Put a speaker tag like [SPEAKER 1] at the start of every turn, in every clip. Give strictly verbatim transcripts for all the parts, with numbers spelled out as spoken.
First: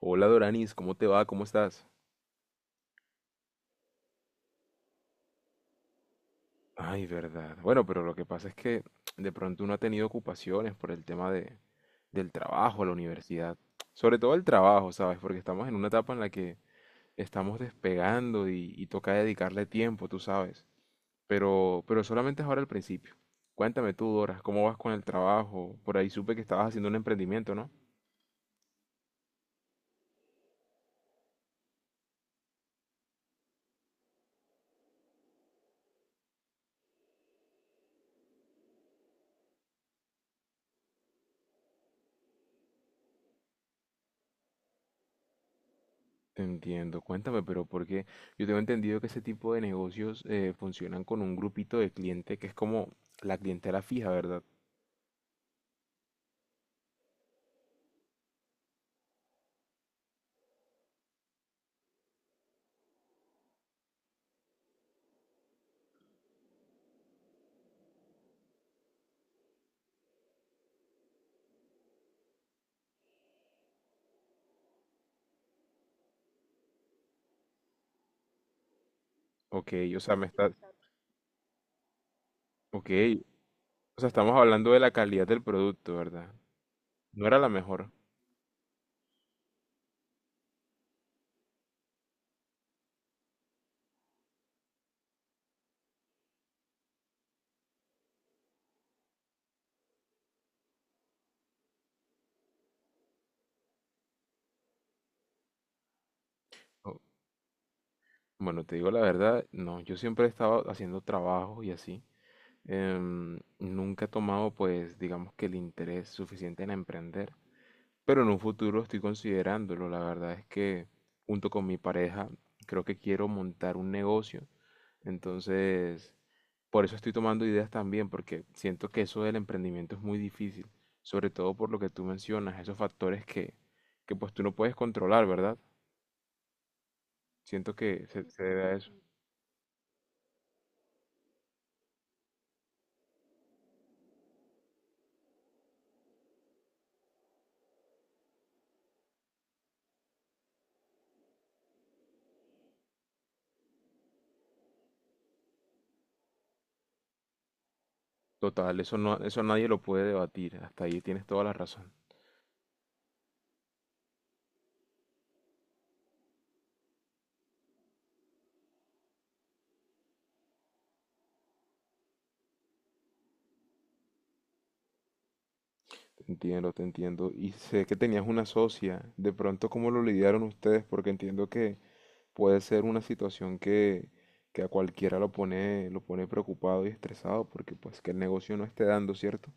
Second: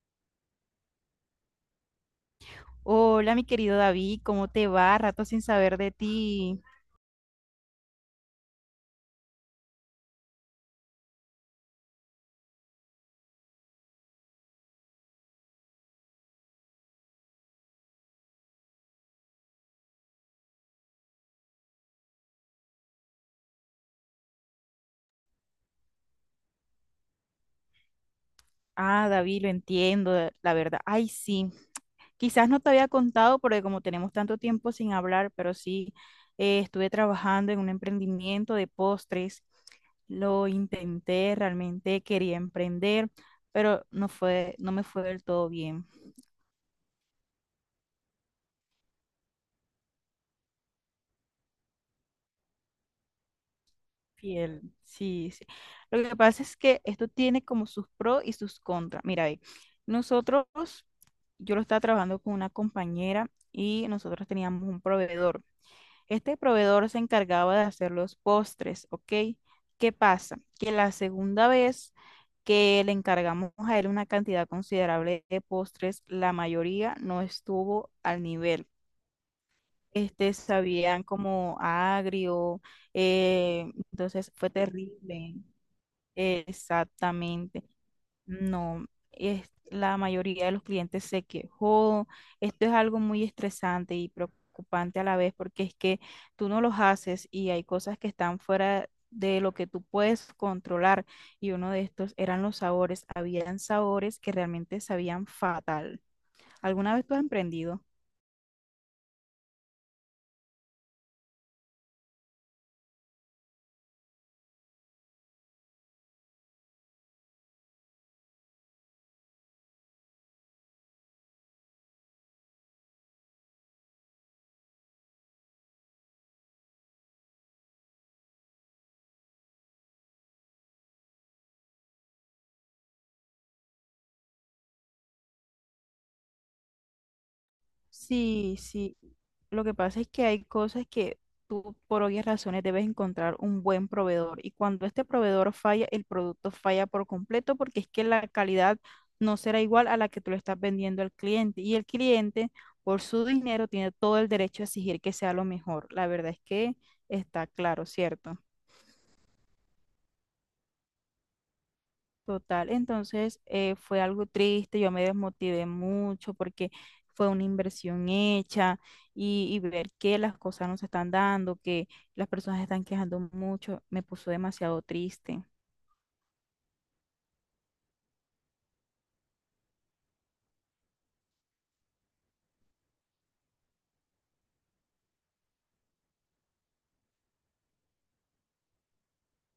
[SPEAKER 1] Hola Doranis, ¿cómo te va? ¿Cómo estás?
[SPEAKER 2] Hola, mi querido David, ¿cómo te va? Rato sin saber de ti.
[SPEAKER 1] Ay, verdad. Bueno, pero lo que pasa es que de pronto uno ha tenido ocupaciones por el tema de, del trabajo, la universidad. Sobre todo el trabajo, ¿sabes? Porque estamos en una etapa en la que estamos despegando y, y toca dedicarle tiempo, tú sabes. Pero, pero solamente es ahora el principio. Cuéntame tú, Dora, ¿cómo vas con el trabajo? Por ahí supe que estabas haciendo un emprendimiento, ¿no?
[SPEAKER 2] Ah, David, lo entiendo, eh, la verdad. Ay, sí. Quizás no te había contado porque como tenemos tanto tiempo sin hablar, pero sí, eh, estuve trabajando en un emprendimiento de postres. Lo intenté, realmente quería emprender, pero no fue, no me fue del todo bien.
[SPEAKER 1] Entiendo, cuéntame, pero porque yo tengo entendido que ese tipo de negocios eh, funcionan con un grupito de cliente que es como la clientela fija, ¿verdad?
[SPEAKER 2] Fiel, sí, sí. Lo que pasa es que esto tiene como sus pros y sus contras. Mira, ve, nosotros, yo lo estaba trabajando con una compañera y nosotros teníamos un proveedor. Este proveedor se encargaba de hacer los postres, ¿ok? ¿Qué pasa? Que la segunda vez que le encargamos a él una cantidad considerable de postres, la mayoría no estuvo al nivel.
[SPEAKER 1] Ok, o sea, me
[SPEAKER 2] Este
[SPEAKER 1] está,
[SPEAKER 2] sabían como a agrio,
[SPEAKER 1] ok,
[SPEAKER 2] eh,
[SPEAKER 1] o sea,
[SPEAKER 2] entonces
[SPEAKER 1] estamos
[SPEAKER 2] fue
[SPEAKER 1] hablando de la calidad
[SPEAKER 2] terrible.
[SPEAKER 1] del producto, ¿verdad? No era la
[SPEAKER 2] Exactamente.
[SPEAKER 1] mejor.
[SPEAKER 2] No, es, la mayoría de los clientes se quejó. Esto es algo muy estresante y preocupante a la vez porque es que tú no los haces y hay cosas que están fuera de lo que tú puedes controlar. Y uno de estos eran los sabores. Habían sabores que realmente sabían fatal. ¿Alguna
[SPEAKER 1] O-
[SPEAKER 2] vez tú has emprendido?
[SPEAKER 1] Bueno, te digo la verdad, no, yo siempre he estado haciendo trabajos y así. Em, nunca he tomado, pues, digamos que el interés suficiente en emprender. Pero en un futuro estoy considerándolo. La verdad es que junto con mi pareja creo que quiero montar un negocio. Entonces, por eso estoy tomando ideas también, porque siento que eso del emprendimiento es muy difícil, sobre todo por lo que tú mencionas, esos factores que, que pues tú no puedes controlar, ¿verdad? Siento que se, se
[SPEAKER 2] Sí,
[SPEAKER 1] debe a eso.
[SPEAKER 2] sí. Lo que pasa es que hay cosas que tú por obvias razones debes encontrar un buen proveedor y cuando este proveedor falla, el producto falla por completo porque es que la calidad no será igual a la que tú le estás vendiendo al cliente y el cliente por su dinero tiene todo el derecho a exigir que sea lo mejor. La verdad es que está claro, ¿cierto?
[SPEAKER 1] Total, eso no, eso nadie lo puede debatir. Hasta ahí tienes toda la razón.
[SPEAKER 2] Total, entonces eh, fue algo triste, yo me desmotivé mucho porque fue una inversión hecha y, y ver que las cosas no se están dando, que las personas se están quejando mucho, me puso demasiado triste.
[SPEAKER 1] Te entiendo, te entiendo. Y sé que tenías una socia. De pronto, ¿cómo lo lidiaron ustedes? Porque entiendo que puede ser una situación que, que a cualquiera lo pone, lo pone preocupado y estresado porque pues que el negocio no esté dando, ¿cierto?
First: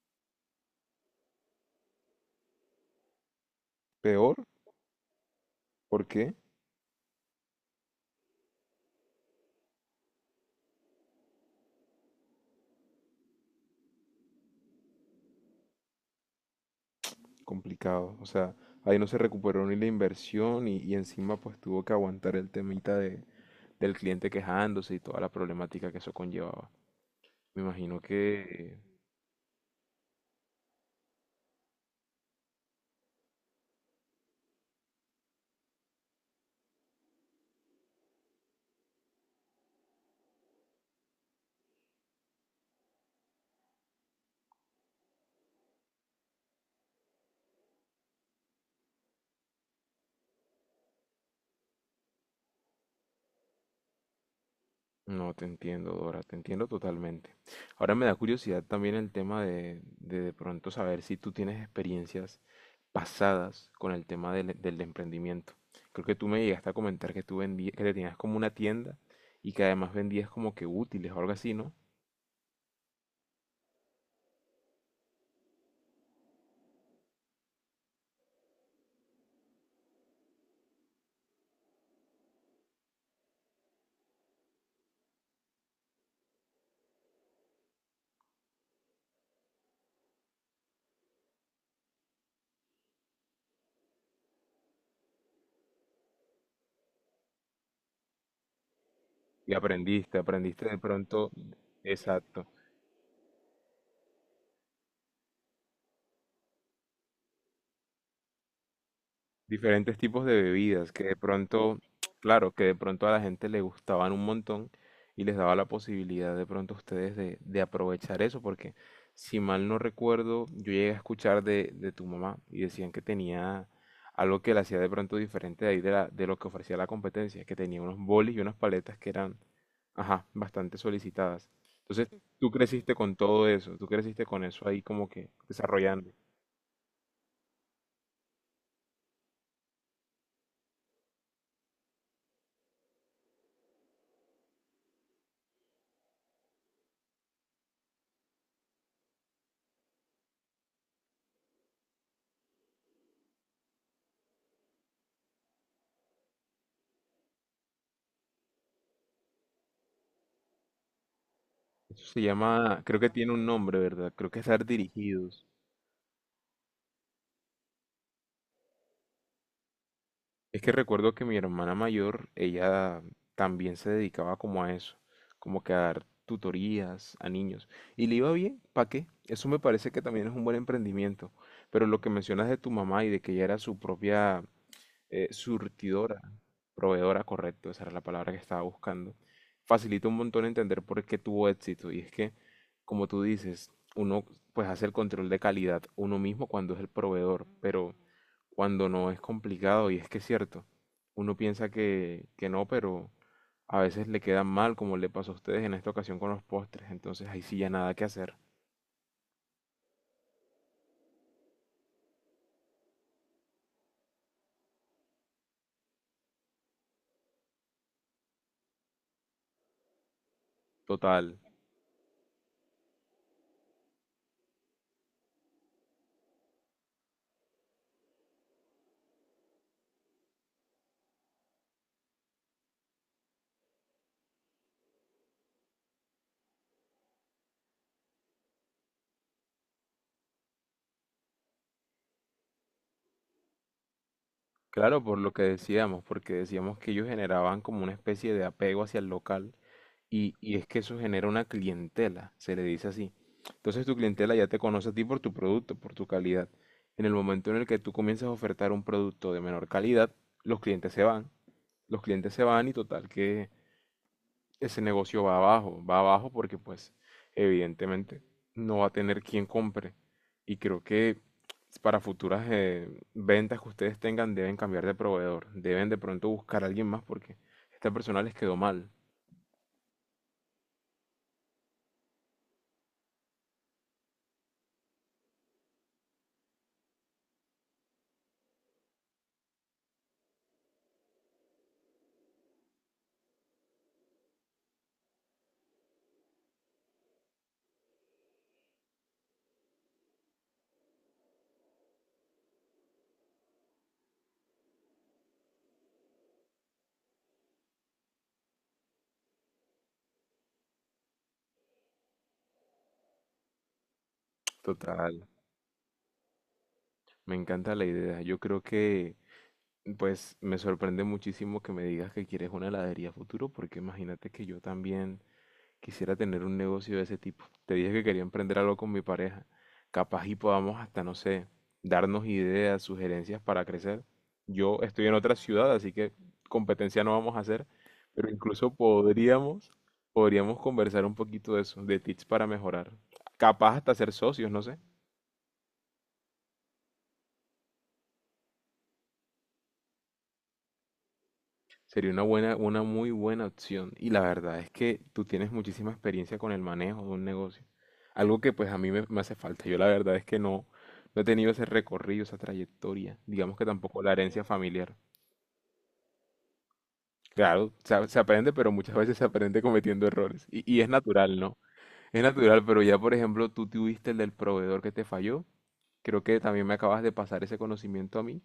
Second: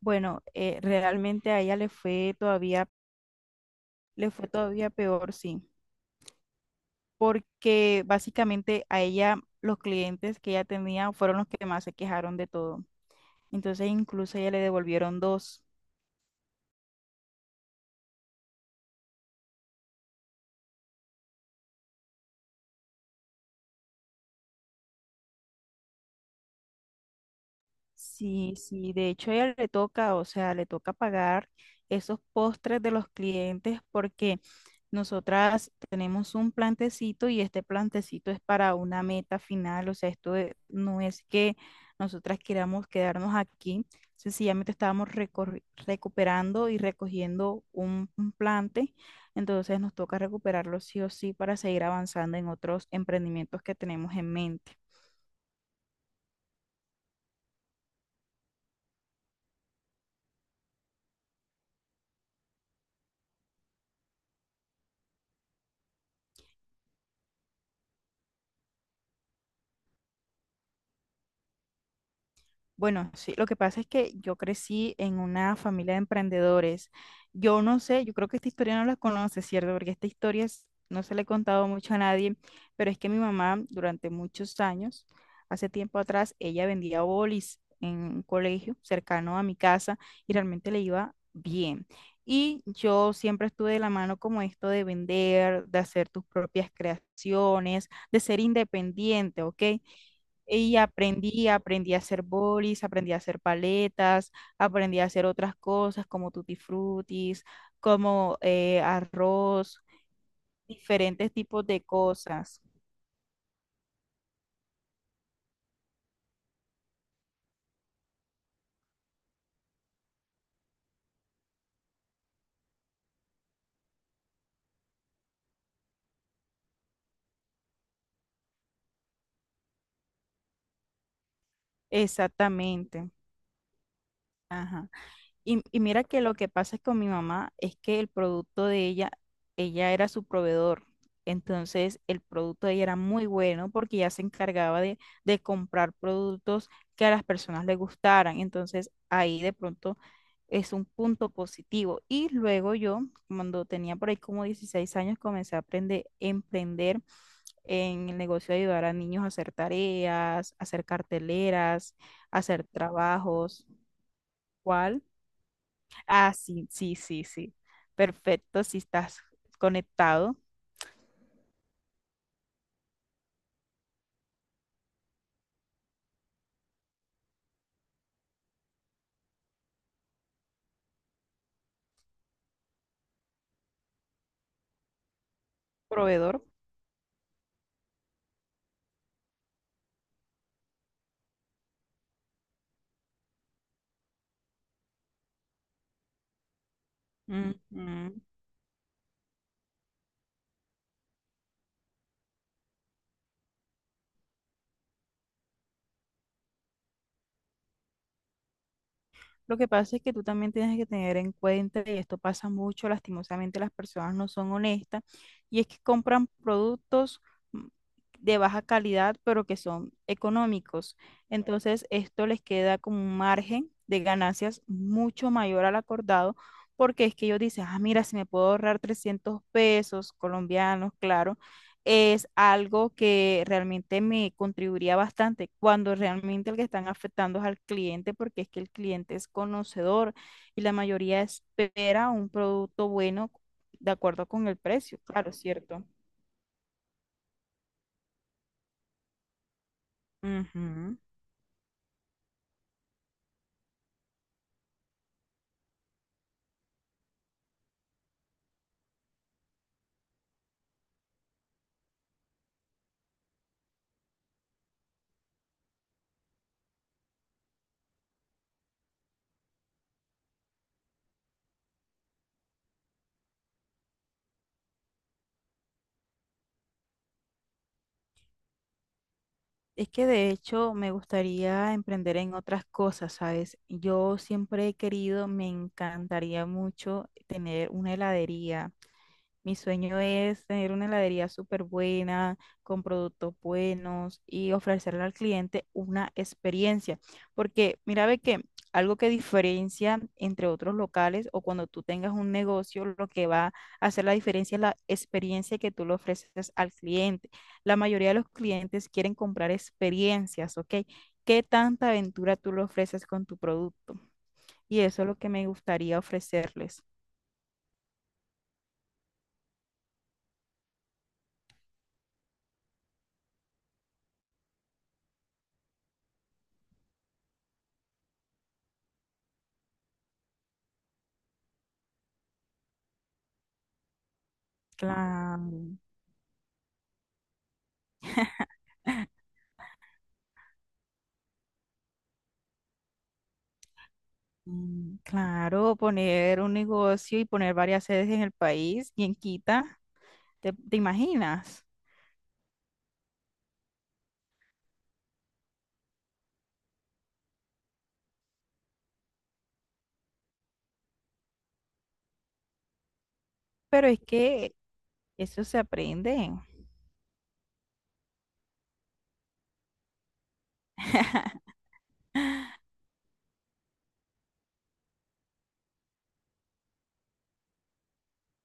[SPEAKER 2] Bueno, eh, realmente a ella le fue todavía, le
[SPEAKER 1] Peor,
[SPEAKER 2] fue todavía peor, sí,
[SPEAKER 1] ¿por qué?
[SPEAKER 2] porque básicamente a ella los clientes que ella tenía fueron los que más se quejaron de todo. Entonces incluso a ella le devolvieron dos.
[SPEAKER 1] Complicado. O sea, ahí no se recuperó ni la inversión y, y encima pues tuvo que aguantar el temita de, del cliente quejándose y toda la problemática que eso conllevaba. Me imagino
[SPEAKER 2] Sí,
[SPEAKER 1] que
[SPEAKER 2] sí, de hecho a ella le toca, o sea, le toca pagar esos postres de los clientes porque nosotras tenemos un plantecito y este plantecito es para una meta final, o sea, esto e- no es que nosotras queramos quedarnos aquí, sencillamente estábamos recorri- recuperando y recogiendo un, un plante, entonces nos toca recuperarlo sí o sí para seguir avanzando en otros emprendimientos que tenemos en mente.
[SPEAKER 1] no, te entiendo, Dora, te entiendo totalmente. Ahora me da curiosidad también el tema de de, de pronto saber si tú tienes experiencias pasadas con el tema del, del emprendimiento. Creo que tú me llegaste a comentar que tú vendías, que tenías como una tienda y que además vendías como que útiles o algo así, ¿no?
[SPEAKER 2] Bueno, sí, lo que pasa es que yo crecí en una familia de emprendedores. Yo no sé, yo creo que esta historia no la conoces, ¿cierto? Porque esta historia es- no se la he contado mucho a nadie, pero es que mi mamá durante muchos años, hace tiempo atrás, ella vendía bolis en un colegio cercano a mi casa y realmente le iba bien. Y yo siempre estuve de la mano como esto de vender, de hacer tus propias creaciones, de ser independiente,
[SPEAKER 1] Y
[SPEAKER 2] ¿ok?
[SPEAKER 1] aprendiste, aprendiste
[SPEAKER 2] Y
[SPEAKER 1] de pronto,
[SPEAKER 2] aprendí, aprendí a hacer
[SPEAKER 1] exacto.
[SPEAKER 2] bolis, aprendí a hacer paletas, aprendí a hacer otras cosas como tutti frutis, como eh, arroz,
[SPEAKER 1] Diferentes tipos de bebidas que de
[SPEAKER 2] diferentes tipos
[SPEAKER 1] pronto,
[SPEAKER 2] de
[SPEAKER 1] claro,
[SPEAKER 2] cosas.
[SPEAKER 1] que de pronto a la gente le gustaban un montón y les daba la posibilidad de pronto a ustedes de, de aprovechar eso, porque si mal no recuerdo, yo llegué a escuchar de, de tu mamá y decían que tenía algo que la hacía de pronto diferente de ahí de, la- de lo que ofrecía la competencia, que tenía unos bolis y unas paletas que eran, ajá, bastante solicitadas. Entonces, tú creciste
[SPEAKER 2] Exactamente.
[SPEAKER 1] con todo eso, tú creciste con eso ahí
[SPEAKER 2] Ajá.
[SPEAKER 1] como que
[SPEAKER 2] Y, y mira
[SPEAKER 1] desarrollando.
[SPEAKER 2] que lo que pasa es con mi mamá es que el producto de ella, ella era su proveedor. Entonces el producto de ella era muy bueno porque ella se encargaba de, de comprar productos que a las personas les gustaran. Entonces ahí de pronto es un punto positivo. Y luego yo, cuando tenía por ahí como dieciséis años, comencé a aprender, emprender en el negocio de ayudar a niños a hacer tareas, hacer carteleras,
[SPEAKER 1] Eso se
[SPEAKER 2] hacer
[SPEAKER 1] llama, creo que tiene un
[SPEAKER 2] trabajos.
[SPEAKER 1] nombre, ¿verdad? Creo que es dar
[SPEAKER 2] ¿Cuál?
[SPEAKER 1] dirigidos.
[SPEAKER 2] Ah, sí, sí, sí, sí. Perfecto, si estás conectado,
[SPEAKER 1] Es que recuerdo que mi hermana mayor, ella también se dedicaba como a eso, como que a dar tutorías a niños. Y le iba bien, ¿para qué? Eso me parece que también es un buen emprendimiento. Pero lo que mencionas de tu mamá y de que ella era su propia eh, surtidora,
[SPEAKER 2] proveedor.
[SPEAKER 1] proveedora, correcto, esa era la palabra que estaba buscando, facilita un montón entender por qué tuvo éxito. Y es que, como tú dices, uno pues hace el control de calidad uno mismo cuando es el proveedor, pero
[SPEAKER 2] Ujú.
[SPEAKER 1] cuando no es complicado, y es que es cierto, uno piensa que, que no, pero a veces le quedan mal, como le pasó a ustedes en esta ocasión con los postres, entonces ahí sí ya nada que hacer.
[SPEAKER 2] Lo que pasa es que tú también tienes que tener en cuenta, y esto pasa mucho, lastimosamente las personas no son honestas, y es que compran productos mm, de baja calidad, pero que son económicos.
[SPEAKER 1] Total.
[SPEAKER 2] Entonces, esto les queda como un margen de ganancias mucho mayor al acordado, porque es que ellos dicen, ah, mira, si me puedo ahorrar trescientos pesos colombianos, claro, es algo que realmente me contribuiría bastante cuando realmente el que están afectando es al cliente, porque es que el cliente es conocedor y la mayoría espera un producto bueno de acuerdo con el precio,
[SPEAKER 1] Claro, por lo
[SPEAKER 2] claro,
[SPEAKER 1] que
[SPEAKER 2] cierto.
[SPEAKER 1] decíamos, porque decíamos que ellos generaban como una especie de apego hacia el local y, y es que
[SPEAKER 2] Ujú.
[SPEAKER 1] eso genera una clientela, se le dice así. Entonces tu clientela ya te conoce a ti por tu producto, por tu calidad. En el momento en el que tú comienzas a ofertar un producto de menor calidad, los clientes se van, los clientes se van y total que ese negocio va abajo, va abajo porque pues evidentemente no va a tener quien compre. Y creo que para futuras eh, ventas que ustedes tengan deben cambiar de proveedor, deben de pronto buscar a alguien más porque esta persona les quedó mal.
[SPEAKER 2] Es que de hecho me gustaría emprender en otras cosas, ¿sabes? Yo siempre he querido, me encantaría mucho tener una heladería. Mi sueño es tener una heladería súper buena, con productos buenos y ofrecerle al cliente una experiencia. Porque mira, ve que algo que diferencia entre otros locales o cuando tú tengas un negocio, lo que va a hacer la diferencia es la experiencia que tú le ofreces al cliente. La mayoría de los clientes quieren comprar experiencias, ¿ok? ¿Qué tanta aventura tú le ofreces con tu producto? Y eso es
[SPEAKER 1] Total,
[SPEAKER 2] lo que me gustaría ofrecerles.
[SPEAKER 1] me encanta la idea. Yo creo que pues me sorprende muchísimo que me digas que quieres una heladería a futuro porque imagínate que yo también quisiera tener un negocio de ese tipo. Te dije que quería emprender algo con mi pareja. Capaz y podamos hasta, no sé, darnos ideas, sugerencias para crecer. Yo estoy en otra ciudad,
[SPEAKER 2] Claro.
[SPEAKER 1] así que competencia no vamos a hacer, pero incluso podríamos, podríamos conversar un poquito de eso, de tips para mejorar. Capaz hasta ser socios, no sé.
[SPEAKER 2] Mm, claro, poner un negocio y poner varias sedes en el país y en Quita, ¿te, te imaginas?
[SPEAKER 1] Sería una buena, una muy buena opción. Y la verdad es que tú tienes muchísima experiencia con el manejo de un negocio. Algo que pues a mí me, me hace falta. Yo la verdad es que no, no he tenido ese recorrido, esa trayectoria. Digamos que
[SPEAKER 2] Pero es
[SPEAKER 1] tampoco la herencia
[SPEAKER 2] que
[SPEAKER 1] familiar.
[SPEAKER 2] eso se aprende.
[SPEAKER 1] Claro, se, a- se aprende, pero muchas veces se aprende cometiendo errores. Y, y es natural, ¿no? Es natural, pero ya por ejemplo tú tuviste el del proveedor que te falló. Creo que también me acabas de pasar ese conocimiento a mí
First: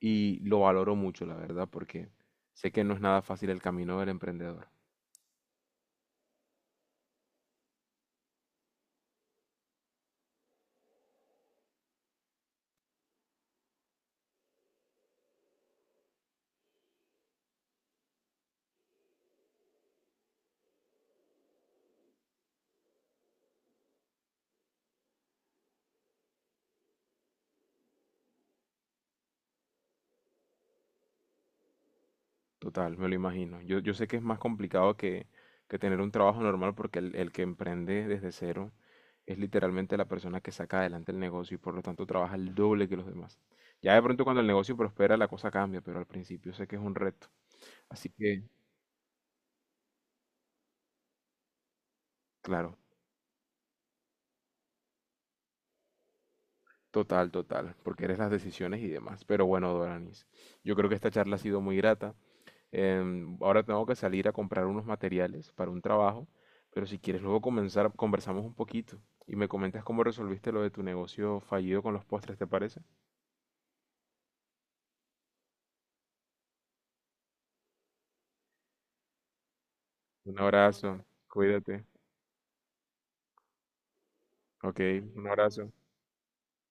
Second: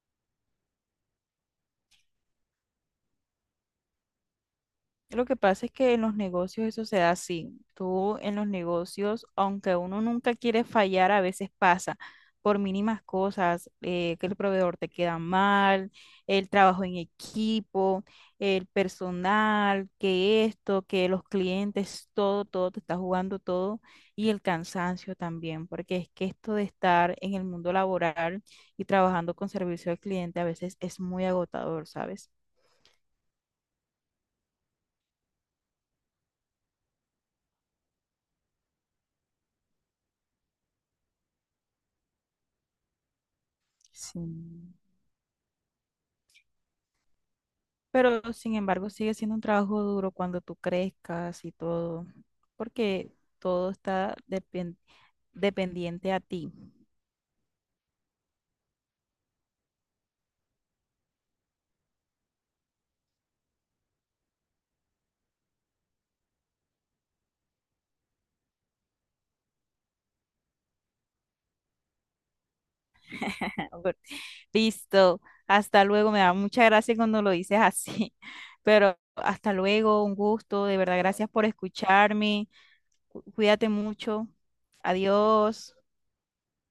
[SPEAKER 1] y lo valoro mucho, la verdad, porque sé que no es nada fácil el camino del emprendedor.
[SPEAKER 2] Lo que pasa es que en los negocios eso se da así. Tú en los negocios, aunque uno nunca quiere fallar, a veces pasa por mínimas cosas, eh, que el proveedor te queda mal, el trabajo en equipo, el personal, que esto, que los clientes, todo, todo, te está jugando todo y el cansancio también, porque es que esto de estar en el mundo laboral y trabajando con servicio al cliente a veces es muy agotador, ¿sabes?
[SPEAKER 1] Total, me lo imagino. Yo, yo sé que es más complicado que, que tener un trabajo normal porque el, el que emprende desde cero es literalmente la persona que saca adelante el negocio y por lo tanto trabaja el doble que los demás. Ya de
[SPEAKER 2] Sí.
[SPEAKER 1] pronto cuando el negocio prospera la cosa cambia, pero al principio sé que es un reto. Así
[SPEAKER 2] Pero
[SPEAKER 1] que,
[SPEAKER 2] sin embargo, sigue siendo un trabajo duro cuando tú crezcas y todo,
[SPEAKER 1] claro,
[SPEAKER 2] porque todo está depen- dependiente a ti.
[SPEAKER 1] total, total, porque eres las decisiones y demás. Pero bueno, Doranis, yo creo que esta charla ha sido muy grata. Em, ahora tengo que salir a comprar unos materiales para un trabajo, pero si quieres luego comenzar, conversamos un poquito y me comentas cómo resolviste lo de tu negocio fallido con los postres, ¿te parece?
[SPEAKER 2] Por- Listo, hasta luego, me da mucha gracia cuando lo dices así, pero hasta luego, un
[SPEAKER 1] Un
[SPEAKER 2] gusto, de verdad,
[SPEAKER 1] abrazo,
[SPEAKER 2] gracias por
[SPEAKER 1] cuídate.
[SPEAKER 2] escucharme, cu- cuídate mucho,
[SPEAKER 1] Ok, un abrazo.
[SPEAKER 2] adiós.